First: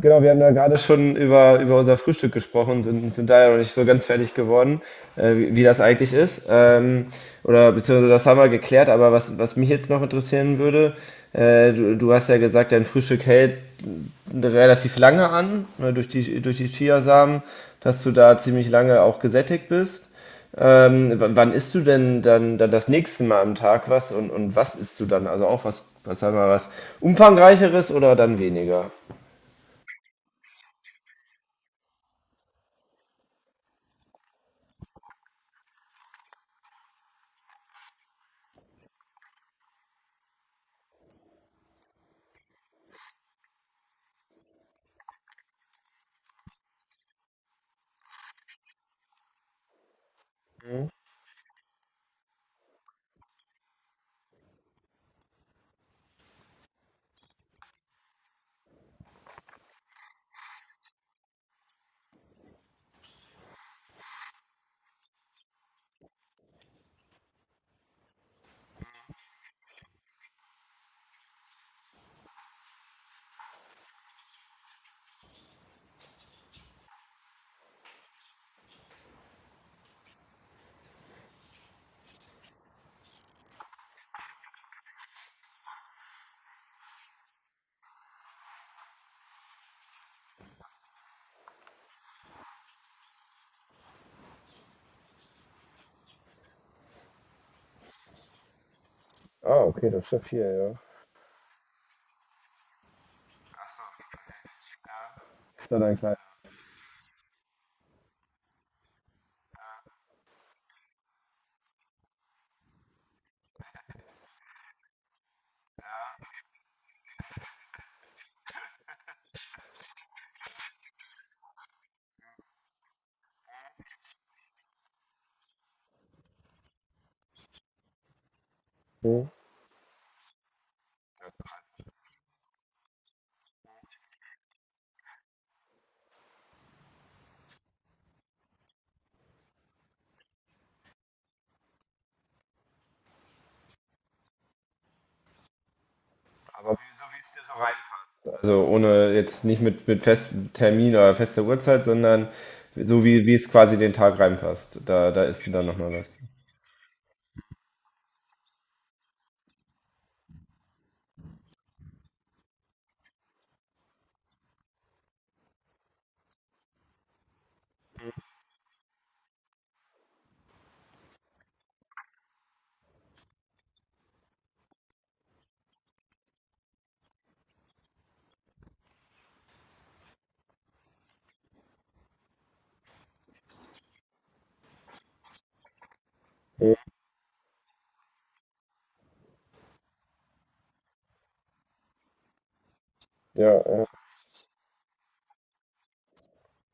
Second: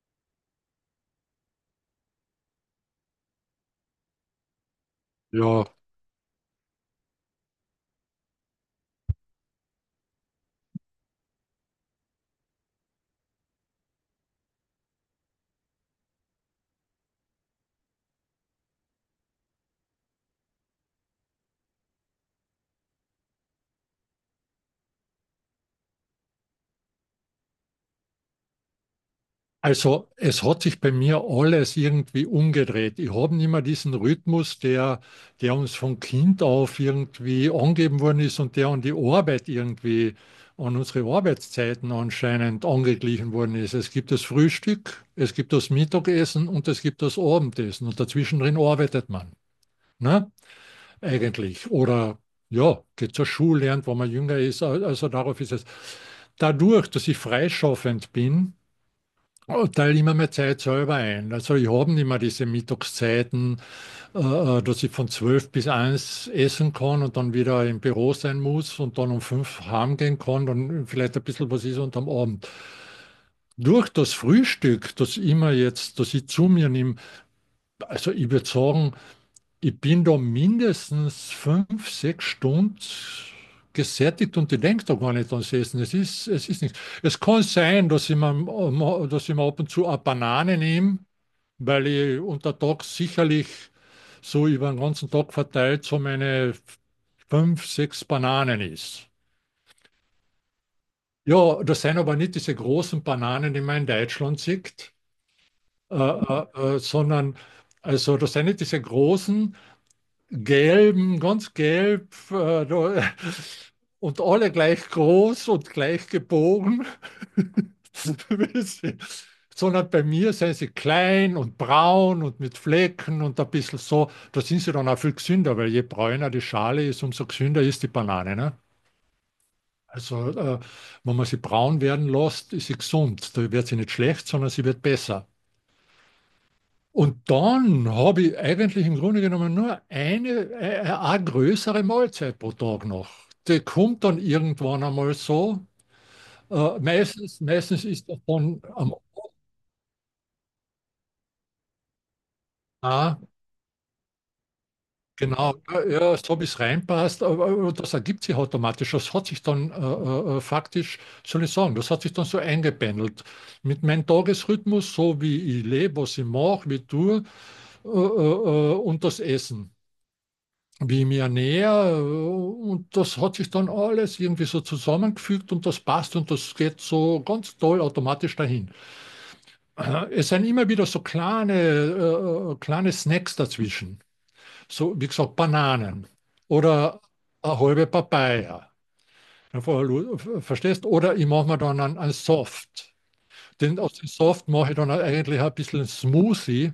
Genau, wir haben ja gerade schon über, über unser Frühstück gesprochen, sind da ja noch nicht so ganz fertig geworden, wie Ja, das eigentlich ist. Oder beziehungsweise das haben wir geklärt, aber was mich jetzt noch interessieren würde, du hast ja gesagt, dein Frühstück hält relativ lange an, ne, durch die Chiasamen, dass du da ziemlich lange auch gesättigt bist. Wann isst du denn dann das nächste Mal am Tag was und was isst du dann? Also auch was, was sagen wir, was umfangreicheres oder dann weniger? also es hat sich bei mir alles irgendwie umgedreht. Ich habe nicht mehr diesen Rhythmus, der uns von Kind auf irgendwie angegeben worden ist und der an die Arbeit irgendwie, an unsere Arbeitszeiten anscheinend angeglichen worden ist. Es gibt das Frühstück, es gibt das Mittagessen und es gibt das Abendessen und dazwischen drin arbeitet man, ne? Eigentlich. Oder ja, geht zur Schule, lernt, wenn man jünger ist. Also darauf ist es. Dadurch, dass ich freischaffend bin, oh, teile immer mehr Zeit selber ein. Also ich habe nicht mehr diese Mittagszeiten, äh, dass ich von 12 bis eins essen kann und dann wieder im Büro sein muss und dann um 5 heimgehen kann, dann vielleicht ein bisschen was ist und am Abend. Durch das Frühstück, das immer jetzt, das ich zu mir nehme, also ich würde sagen, ich bin da mindestens 5 6 Stunden gesättigt und ich denke da gar nicht ans Essen. Es ist nichts. Es kann sein, dass ich mir ab und zu eine Banane nehme, weil ich unter Tag sicherlich so über den ganzen Tag verteilt so meine fünf, sechs Bananen isst. Ah, okay, das ist ja viel, ja. Ja, das sind aber nicht diese großen Bananen, die man in Deutschland sieht, Ist ja dein kleiner. Sondern also das sind nicht diese großen, gelben, ganz gelb da- und alle gleich groß und gleich gebogen. sondern bei mir sind sie klein und braun und mit Flecken und ein bisschen so. Da sind sie dann auch viel gesünder, weil je bräuner die Schale ist, umso gesünder ist die Banane. Ne? Hm. Also, wenn man sie braun werden lässt, ist sie gesund. Da wird sie nicht schlecht, sondern sie wird besser. Und dann habe ich eigentlich im Grunde genommen nur eine größere Mahlzeit pro Tag noch. Die kommt dann irgendwann einmal so. Aber Äh, wie, so wie es meistens, dir so meistens ist das reinpasst. dann Also ohne jetzt nicht mit, mit festem Termin oder fester Uhrzeit, sondern so wie, am wie es quasi den Tag reinpasst. Da ist genau, dann ja, nochmal was. ja, so wie es reinpasst, aber das ergibt sich automatisch. Das hat sich dann faktisch, soll ich sagen, das hat sich dann so eingependelt. Mit meinem Tagesrhythmus, so wie ich lebe, was ich mache, wie ich tue und das Essen, wie ich mich ernähre. Und das hat sich dann alles irgendwie so zusammengefügt und das passt und das geht so ganz toll automatisch dahin. Es sind immer wieder so kleine, kleine Snacks dazwischen so wie gesagt, Bananen Hm. oder eine halbe Papaya. Verstehst? Oder ich mache mir dann einen Soft. Ja, Den, ja. aus dem Soft mache ich dann eigentlich ein bisschen einen Smoothie,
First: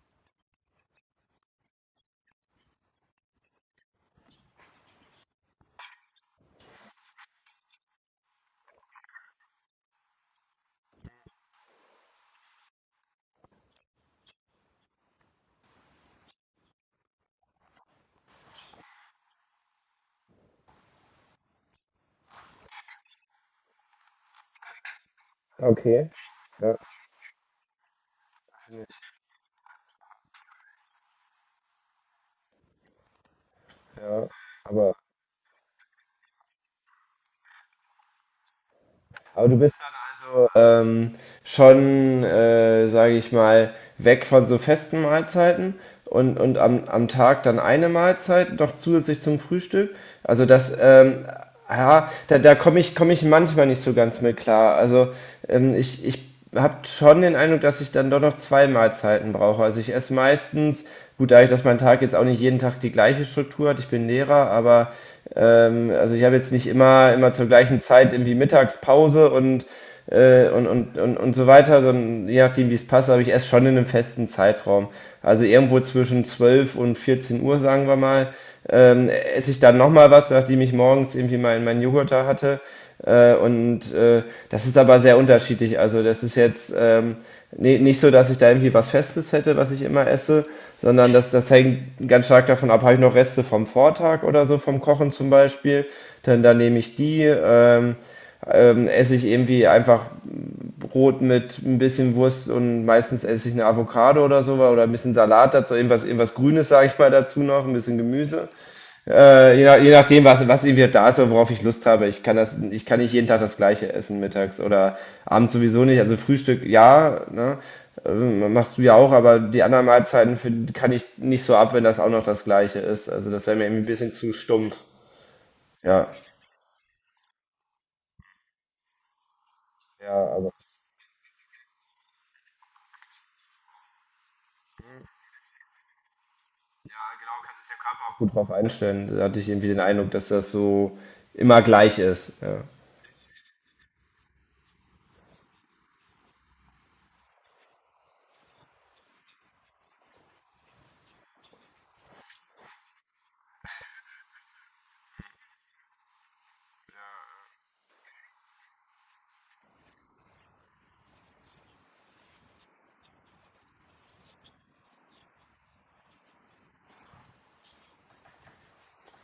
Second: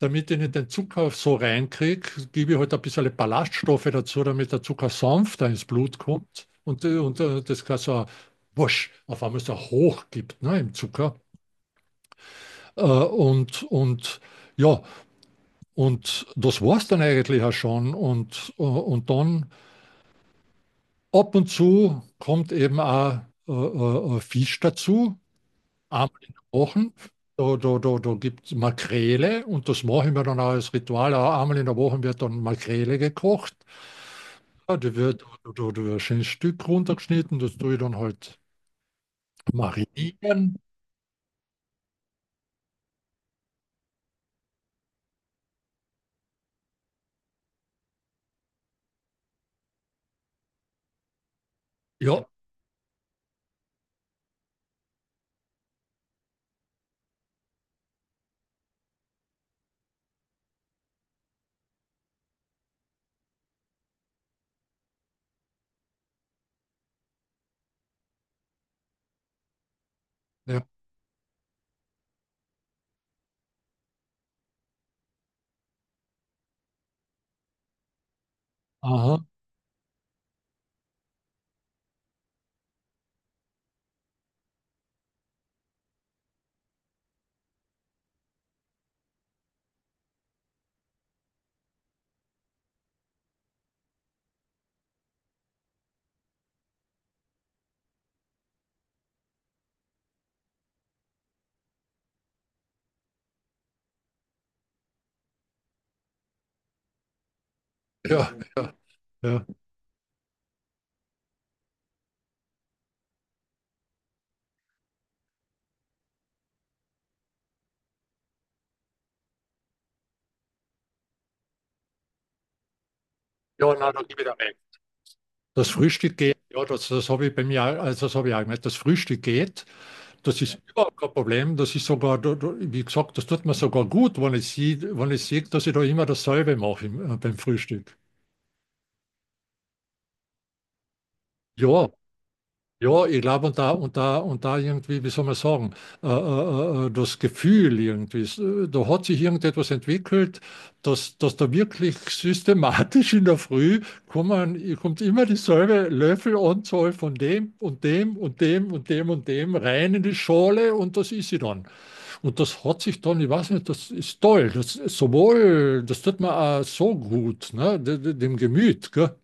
damit ich nicht den Zucker so reinkriege. Gebe ich halt ein bisschen Ballaststoffe dazu, damit der Zucker sanfter ins Blut kommt. Und das kann so ein wusch, auf einmal so hoch gibt ne, im Zucker. Und ja, und das war es dann eigentlich auch schon. Und dann ab und zu kommt eben auch Fisch dazu, einmal Okay. in der Ja, Woche. Da gibt es definitiv. Makrele und das machen wir dann auch als Ritual. Auch einmal in der Woche wird dann Makrele gekocht. Ja, Ja, aber. die wird, da wird ein schönes Stück runtergeschnitten, das tue ich dann halt Aber du bist dann marinieren. also schon, sage ich mal, weg von so festen Mahlzeiten und am, am Tag dann eine Mahlzeit noch zusätzlich zum Frühstück. Also ja, Ja, da komme ich manchmal nicht so ganz mit klar. Also ich habe schon den Eindruck, dass ich dann doch noch zwei Mahlzeiten brauche. Also ich esse meistens, gut, dadurch, dass mein Tag jetzt auch nicht jeden Tag die gleiche Struktur hat, ich bin Lehrer, aber also ich habe jetzt nicht immer zur gleichen Zeit irgendwie Mittagspause und, äh, ja, und, und, und, und so weiter, sondern je nachdem, wie es passt, aber ich esse schon in einem festen Zeitraum. Also irgendwo zwischen 12 und 14 Uhr, sagen wir mal aha, esse ich dann nochmal was, nachdem ich morgens irgendwie meinen meinen Joghurt da hatte. Äh, und äh, Das ist aber sehr unterschiedlich. Also das ist jetzt nee, nicht so, dass ich da irgendwie was Festes hätte, was ich immer esse, sondern das hängt ganz stark davon ab, habe ich noch Reste vom Vortag oder so, vom Kochen zum Beispiel, dann nehme ich die. Esse ich irgendwie einfach Brot mit ein bisschen Wurst und meistens esse ich eine Avocado oder so oder ein bisschen Salat dazu, irgendwas, irgendwas Grünes, sage ich mal, dazu noch, ein bisschen ja, Gemüse. ja, ja. Je nachdem, was irgendwie da ist oder worauf ich Lust habe. Ich kann das, ich kann nicht jeden Tag das Gleiche essen mittags oder abends sowieso nicht. Also Frühstück, ja, ne? Machst du ja auch, aber die anderen Mahlzeiten find, kann ich nicht so ab, wenn das auch noch das Gleiche ist. Also das wäre mir Ja, irgendwie ein nein, da bisschen gebe ich zu da weg. stumpf. Das Ja, Frühstück geht, ja, das habe ich bei mir, auch- also das habe ich auch gemerkt. Das Frühstück geht, ja, das aber ist überhaupt kein Problem. Das ist sogar, da- da- wie gesagt, das tut mir sogar gut, wenn ich sehe, wenn ich sehe, dass ich da immer dasselbe mache ja, im- genau, beim kann sich der Frühstück. Körper auch gut drauf einstellen. Da hatte ich irgendwie den Eindruck, dass das so immer Ja, gleich ist. Ja. ja, ich glaube, und da irgendwie, wie soll man sagen, das Gefühl irgendwie, s- da hat sich irgendetwas entwickelt, dass da wirklich systematisch in der Früh kommen, kommt immer dieselbe Löffelanzahl von dem und dem und dem und dem und dem rein in die Schale und das ist sie dann. Und das hat sich dann, ich weiß nicht, das ist toll, das ist sowohl, das tut mir auch so gut, ne, de- de- dem Gemüt, gell?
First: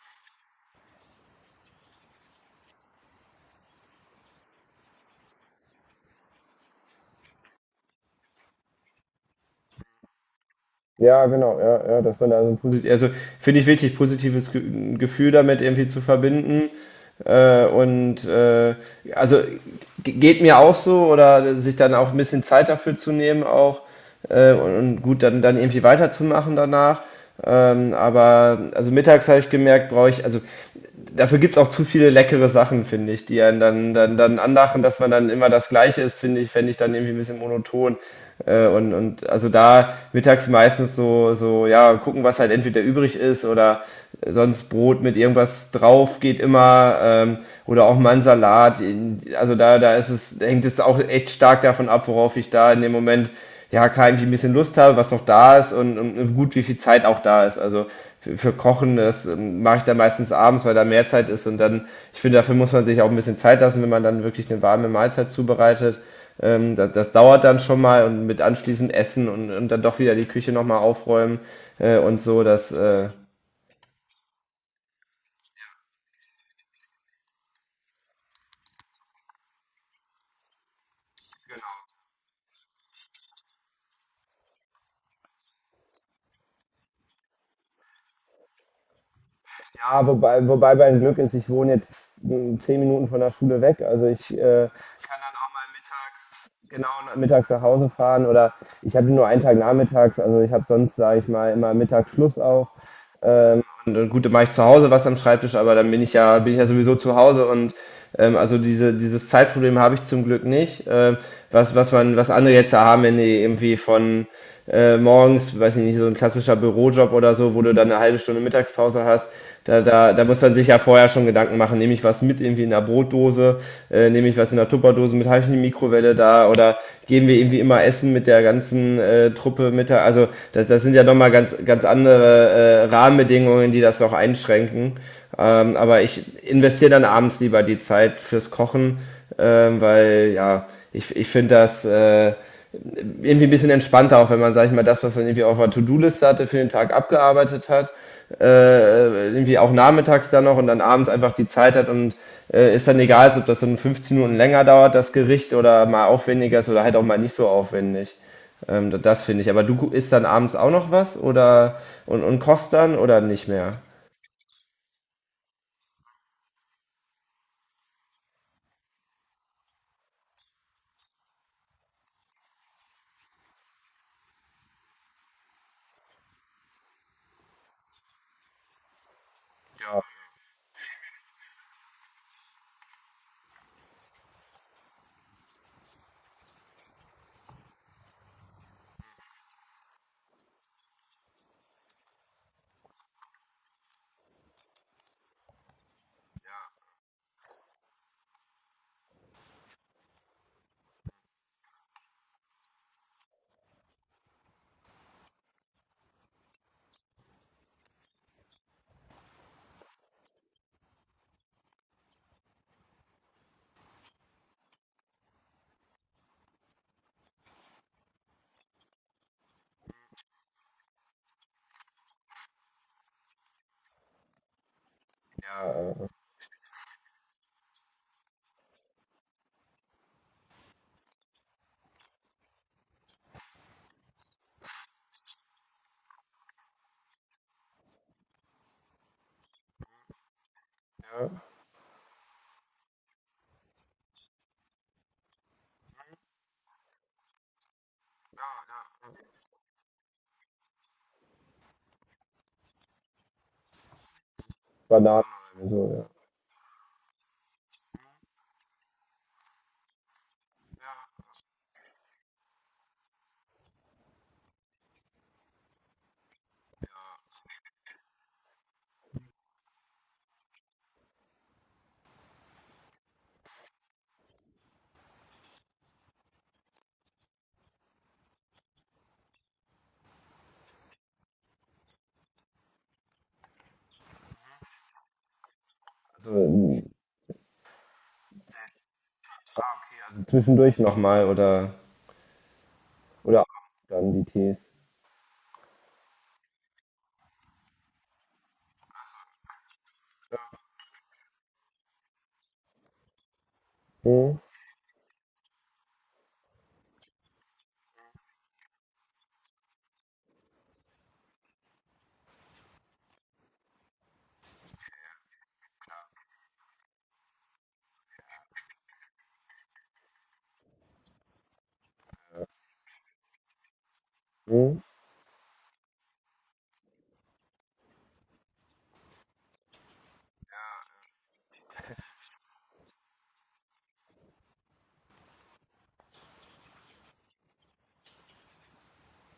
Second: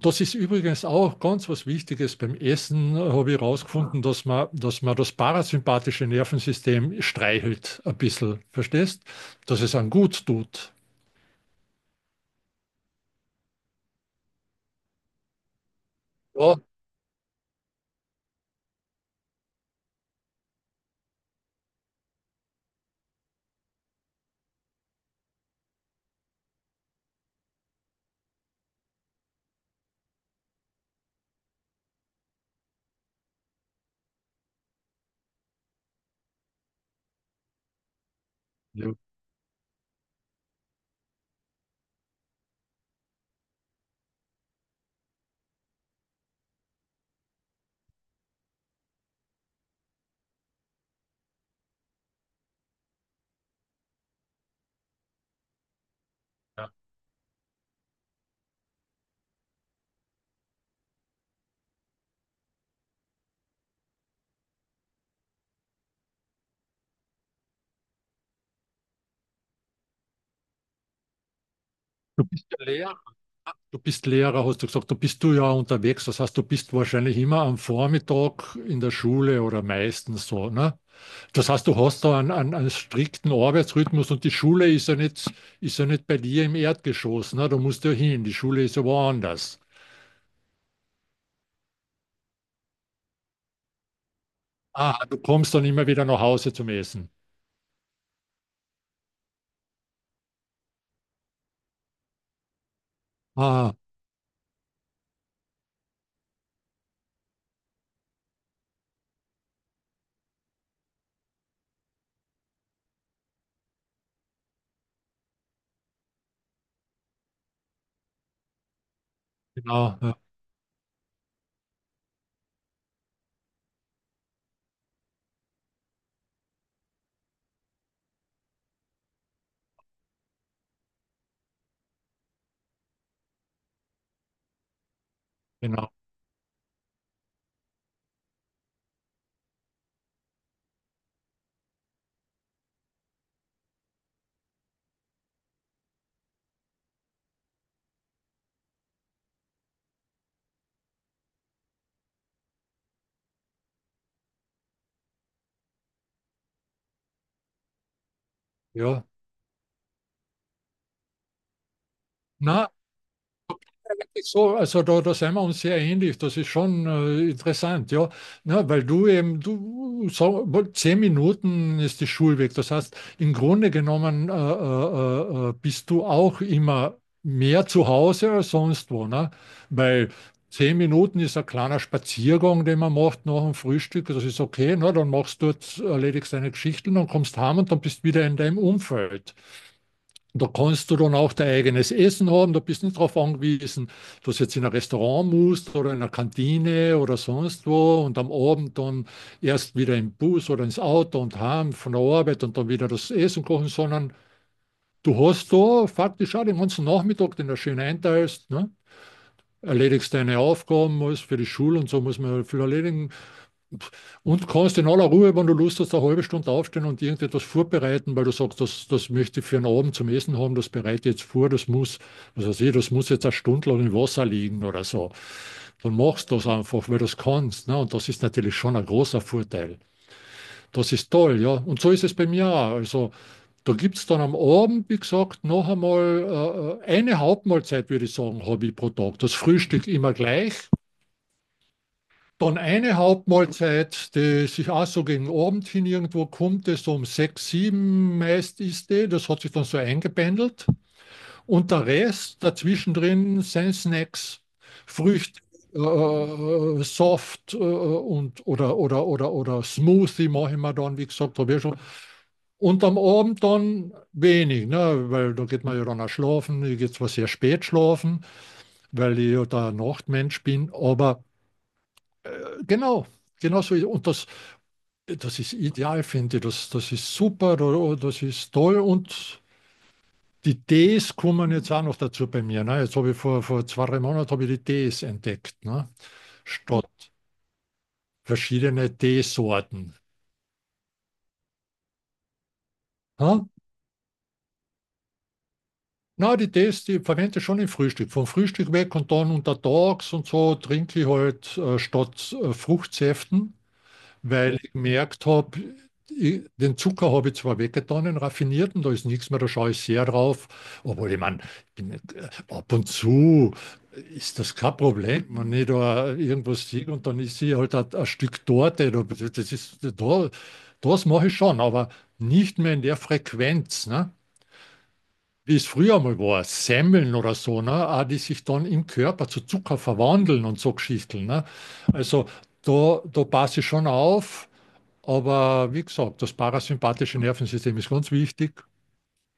Das ist übrigens auch ganz was Wichtiges. Beim Essen habe ich herausgefunden, dass man das parasympathische Nervensystem streichelt ein bisschen. Verstehst? Dass es einem gut tut. Positiv, also finde ich wichtig, positives Ge Gefühl damit irgendwie zu Ja, verbinden. Äh, und äh, also Ge- geht mir auch so oder sich dann auch ein bisschen Zeit dafür zu nehmen auch und gut dann dann irgendwie weiterzumachen danach. Aber also mittags habe ich gemerkt, brauche ich also dafür gibt's auch zu viele leckere Sachen, finde ich, die einen dann anlachen, dass man dann immer das Gleiche ist, finde ich, fände ich dann irgendwie ein bisschen monoton. Ja. Da mittags meistens so, ja, gucken, was halt entweder übrig ist oder sonst Brot mit irgendwas drauf geht immer oder auch mal ein Salat. Also da ist es, hängt es auch echt stark davon ab, worauf ich da in dem Moment ja klar irgendwie ein bisschen Lust habe, was noch da ist und gut, wie Ja. viel Zeit auch da ist. Also für Kochen, das mache ich dann meistens abends, weil da mehr Zeit ist und dann, ich finde, dafür muss man sich auch ein bisschen Zeit lassen, wenn man dann wirklich eine warme Mahlzeit zubereitet. Das dauert dann schon mal und mit anschließend Essen und dann doch wieder die Küche nochmal aufräumen äh, und so, das, Lehrer. äh, Du bist Lehrer, hast du gesagt, du bist du ja unterwegs. Das heißt, du bist wahrscheinlich immer am Vormittag in der Schule oder meistens so. Ne? Das heißt, du hast da einen strikten Arbeitsrhythmus und die Schule ist ja nicht bei dir im Erdgeschoss. Ne? Da musst du ja hin. Die Schule ist ja woanders. wohne jetzt 10 Minuten von der Schule weg, also ich Ah, du kann dann auch kommst mal dann immer wieder nach mittags, Hause zum genau Essen. mittags nach Hause fahren oder ich habe nur einen Tag nachmittags, also ich habe sonst, sage ich mal, immer Mittagsschluss auch. Ähm, Ah, und gut, dann mache ich zu Hause was am Schreibtisch, aber dann bin ich ja sowieso zu Hause und dieses Zeitproblem habe ich zum Glück nicht. Was man, was andere jetzt ja haben, wenn die irgendwie von morgens, weiß ich nicht, so ein klassischer Bürojob oder so, wo du dann eine halbe Stunde Mittagspause hast, genau, ja, da muss man sich ja vorher schon Gedanken machen, nehme ich was mit irgendwie in der Brotdose Brotdose, nehme ich was in der Tupperdose mit, habe ich eine Mikrowelle da oder gehen wir irgendwie immer essen mit der ganzen Truppe mit der, also das sind ja nochmal ganz andere Rahmenbedingungen, die das noch einschränken. Genau. Aber ich investiere dann abends lieber die Zeit fürs Kochen, weil ja, ich finde das irgendwie ein bisschen entspannter, auch wenn man, sag ich mal, das, was man irgendwie auf der To-Do-Liste hatte, für den Tag abgearbeitet hat, irgendwie auch nachmittags dann noch und dann abends einfach die Zeit hat und ist dann egal, ob das dann 15 Minuten länger dauert, das Gericht oder mal aufwendiger ist oder halt auch mal nicht so aufwendig. Ja. Das finde ich. Aber du isst dann abends auch noch was oder und Na, kochst dann oder nicht mehr? so, also da sind wir uns sehr ähnlich. Das ist schon interessant, ja. Na, weil du eben, du, so, zehn Minuten ist die Schulweg. Das heißt, im Grunde genommen bist du auch immer mehr zu Hause als sonst wo, ne? Ja, Weil zehn Minuten ist ein kleiner Spaziergang, den man macht nach dem Frühstück. Das ist okay, ne? Dann machst du dort, erledigst deine Geschichten und kommst heim und dann bist wieder in deinem Umfeld. Da kannst du dann auch dein eigenes Essen haben. Da bist du nicht darauf angewiesen, dass du jetzt in ein Restaurant musst oder in einer Kantine oder sonst wo und am Abend dann erst wieder im Bus oder ins Auto und heim von der Arbeit und dann wieder das Essen kochen, sondern du hast da faktisch auch den ganzen Nachmittag, den du schön einteilst, ne? Erledigst deine Aufgaben, alles für die Schule und so muss man viel erledigen. Und kannst in aller Ruhe, wenn du Lust hast, eine halbe Stunde aufstehen und irgendetwas vorbereiten, weil du sagst, das möchte ich für einen Abend zum Essen haben, das bereite ich jetzt vor, das muss, was weiß ich, das muss jetzt eine Stunde lang im Wasser liegen oder so. Dann machst du das einfach, weil du es kannst. Ne? Und das ist natürlich schon ein großer Vorteil. Das ist toll, ja. Und so ist es bei mir auch. Also da gibt es dann am Abend, wie gesagt, noch einmal eine Hauptmahlzeit, würde ich sagen, habe ich pro Tag. Das Frühstück immer gleich. Dann eine Hauptmahlzeit, die sich auch so gegen Abend hin irgendwo kommt, das so um sechs, sieben meist ist die, das hat sich dann so eingependelt. Und der Rest dazwischen drin sind Snacks, Früchte, also, ja. Soft oder Smoothie mache ich mir dann, wie gesagt, habe ich ja schon. Und am Abend dann wenig, ne? Weil da geht man ja dann auch schlafen. Ich gehe zwar sehr spät schlafen, weil ich ja der Nachtmensch bin, aber äh, genau. Genau so. Und das, das ist ideal, finde ich. Das, das ist super, oh, das ist toll und die Tees kommen jetzt auch noch dazu bei mir. Ne? Jetzt habe ich vor, vor zwei, drei Monaten habe ich die Tees entdeckt, ne? also, Statt verschiedene Teesorten. also zwischendurch nochmal oder Ha? abends dann die Tees. Na, die Tees, die verwende ich schon im Frühstück. Vom Frühstück weg und dann untertags und so trinke ich halt statt Fruchtsäften Hm? weil ich gemerkt habe, ich- den Zucker habe ich zwar weggetan, den raffinierten, da ist nichts mehr, da schaue ich sehr drauf. Obwohl, ich meine, ich bin, nicht- ab und zu ist das kein Problem, wenn ich da irgendwas sehe und dann ist sie halt ein Stück Torte. Da- das ist, da, das mache ich schon, aber nicht mehr in der Frequenz, ne? Hm? Wie es früher mal war, Semmeln oder so, ne? Auch die sich dann im Körper zu Zucker verwandeln und so Geschichten, ne? Also da passe ich schon auf. Aber wie gesagt, das parasympathische Nervensystem ist ganz wichtig.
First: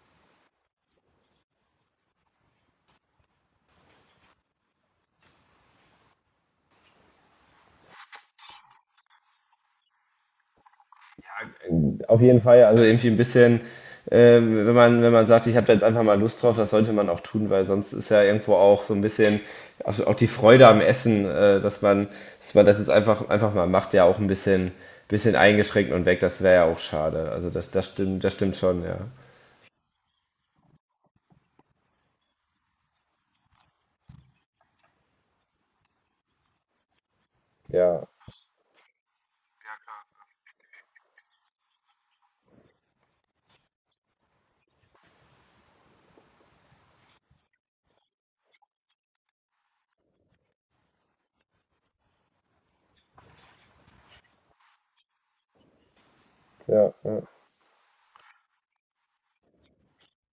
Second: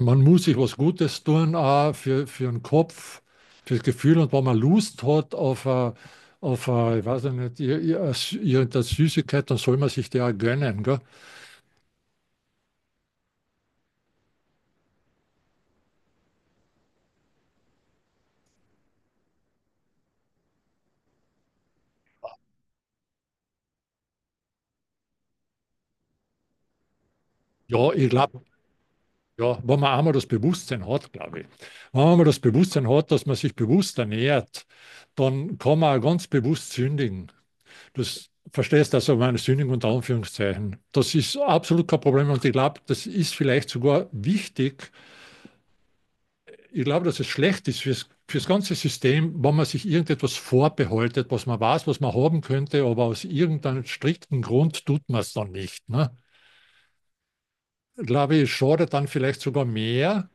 Man muss sich was Gutes tun, auch für den Kopf, fürs Gefühl. Und wenn man Lust hat auf eine, ich weiß ja nicht, ir- ir- irgendeine Süßigkeit, dann soll man sich die auch gönnen. Gell? Auf jeden Fall, also irgendwie ein bisschen, wenn man, wenn man sagt, ich habe da jetzt einfach mal Lust drauf, das sollte man auch tun, weil sonst ist ja irgendwo auch so ein bisschen auch die Freude am Essen, dass dass man das jetzt einfach mal macht, ja auch ein bisschen eingeschränkt und weg, das wäre ja auch schade. Also Ja, ich das glaube, stimmt schon, ja. ja, wenn man einmal das Bewusstsein hat, glaube ich. Wenn man einmal das Bewusstsein hat, dass man sich bewusst ernährt, dann kann man auch ganz bewusst sündigen. Ja, Das verstehst also meine Sündigung unter Anführungszeichen. Das ist absolut kein Problem und ich glaube, das ist vielleicht sogar wichtig. Ich glaube, dass es schlecht ist fürs, fürs ganze System, wenn man sich irgendetwas vorbehaltet, was man weiß, was man haben könnte, aber aus irgendeinem strikten Grund tut man es dann nicht. Ne? ja, ja, Ich glaube, es schadet dann vielleicht sogar mehr,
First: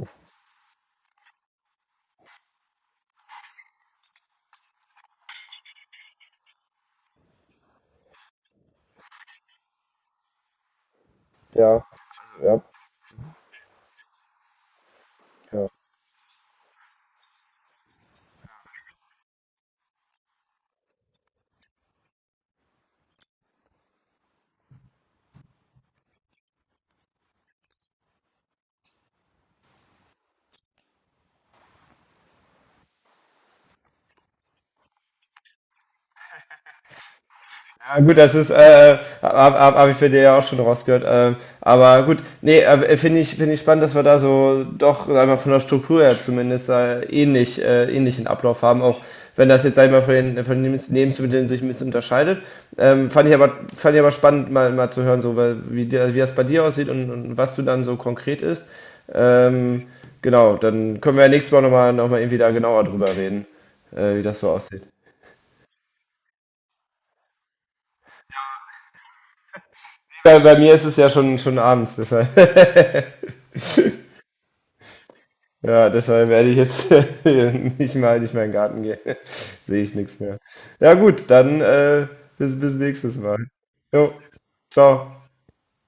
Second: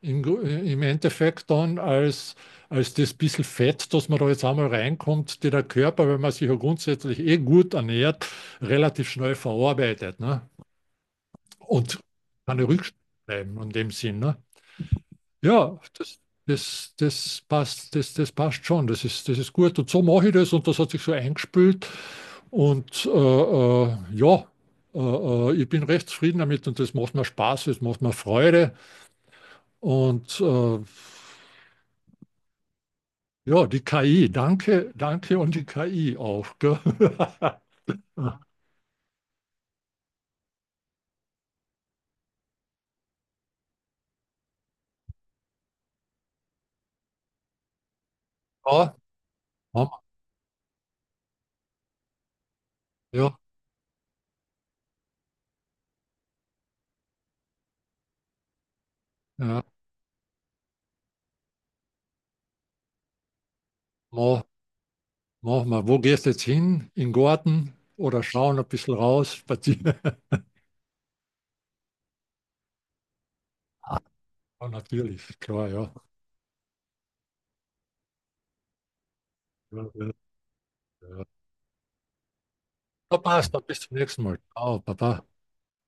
im, im Endeffekt dann als, als das bisschen Fett, das man da jetzt einmal reinkommt, die der Körper, wenn man sich ja grundsätzlich eh gut ernährt, relativ schnell verarbeitet, ne? ja, Und ja. keine Rückstände bleiben in dem Sinn, ne? Ja. Ja, das passt, das passt schon, das ist gut. Und so mache ich das und das hat sich so eingespült. Und ja, ich bin recht zufrieden damit und das macht mir Spaß, das macht mir Freude. Und ja, die KI, danke, danke und die KI auch. Gell? Ja, gut, das habe hab ich bei dir ja auch schon rausgehört. Aber gut, nee, finde ich spannend, dass wir da so doch, sag ich mal, von der Struktur her zumindest ähnlichen Ablauf haben, Ja, auch wenn das jetzt, sag ich mal, Mama, von von den Lebensmitteln sich ein bisschen unterscheidet. Ja, Fand ich aber spannend, mal zu hören, so, weil, wie das bei dir aussieht und was du dann so konkret isst. ja, Ähm, genau, dann können wir ja nächstes Mal noch mal irgendwie da genauer drüber reden, wie das mach, so aussieht. mach mal. Wo gehst jetzt hin? In den Garten oder schauen ein bisschen raus, spazieren? Bei mir ist es ja schon abends, deshalb. Ja, natürlich, klar, Ja, ja. deshalb werde ich jetzt nicht mal in den Garten gehen. Sehe Ja, ich ja, nichts mehr. Ja ja. gut, dann bis nächstes Na, Mal. passt, dann bis zum Jo, nächsten Mal. Ciao, ciao. Papa.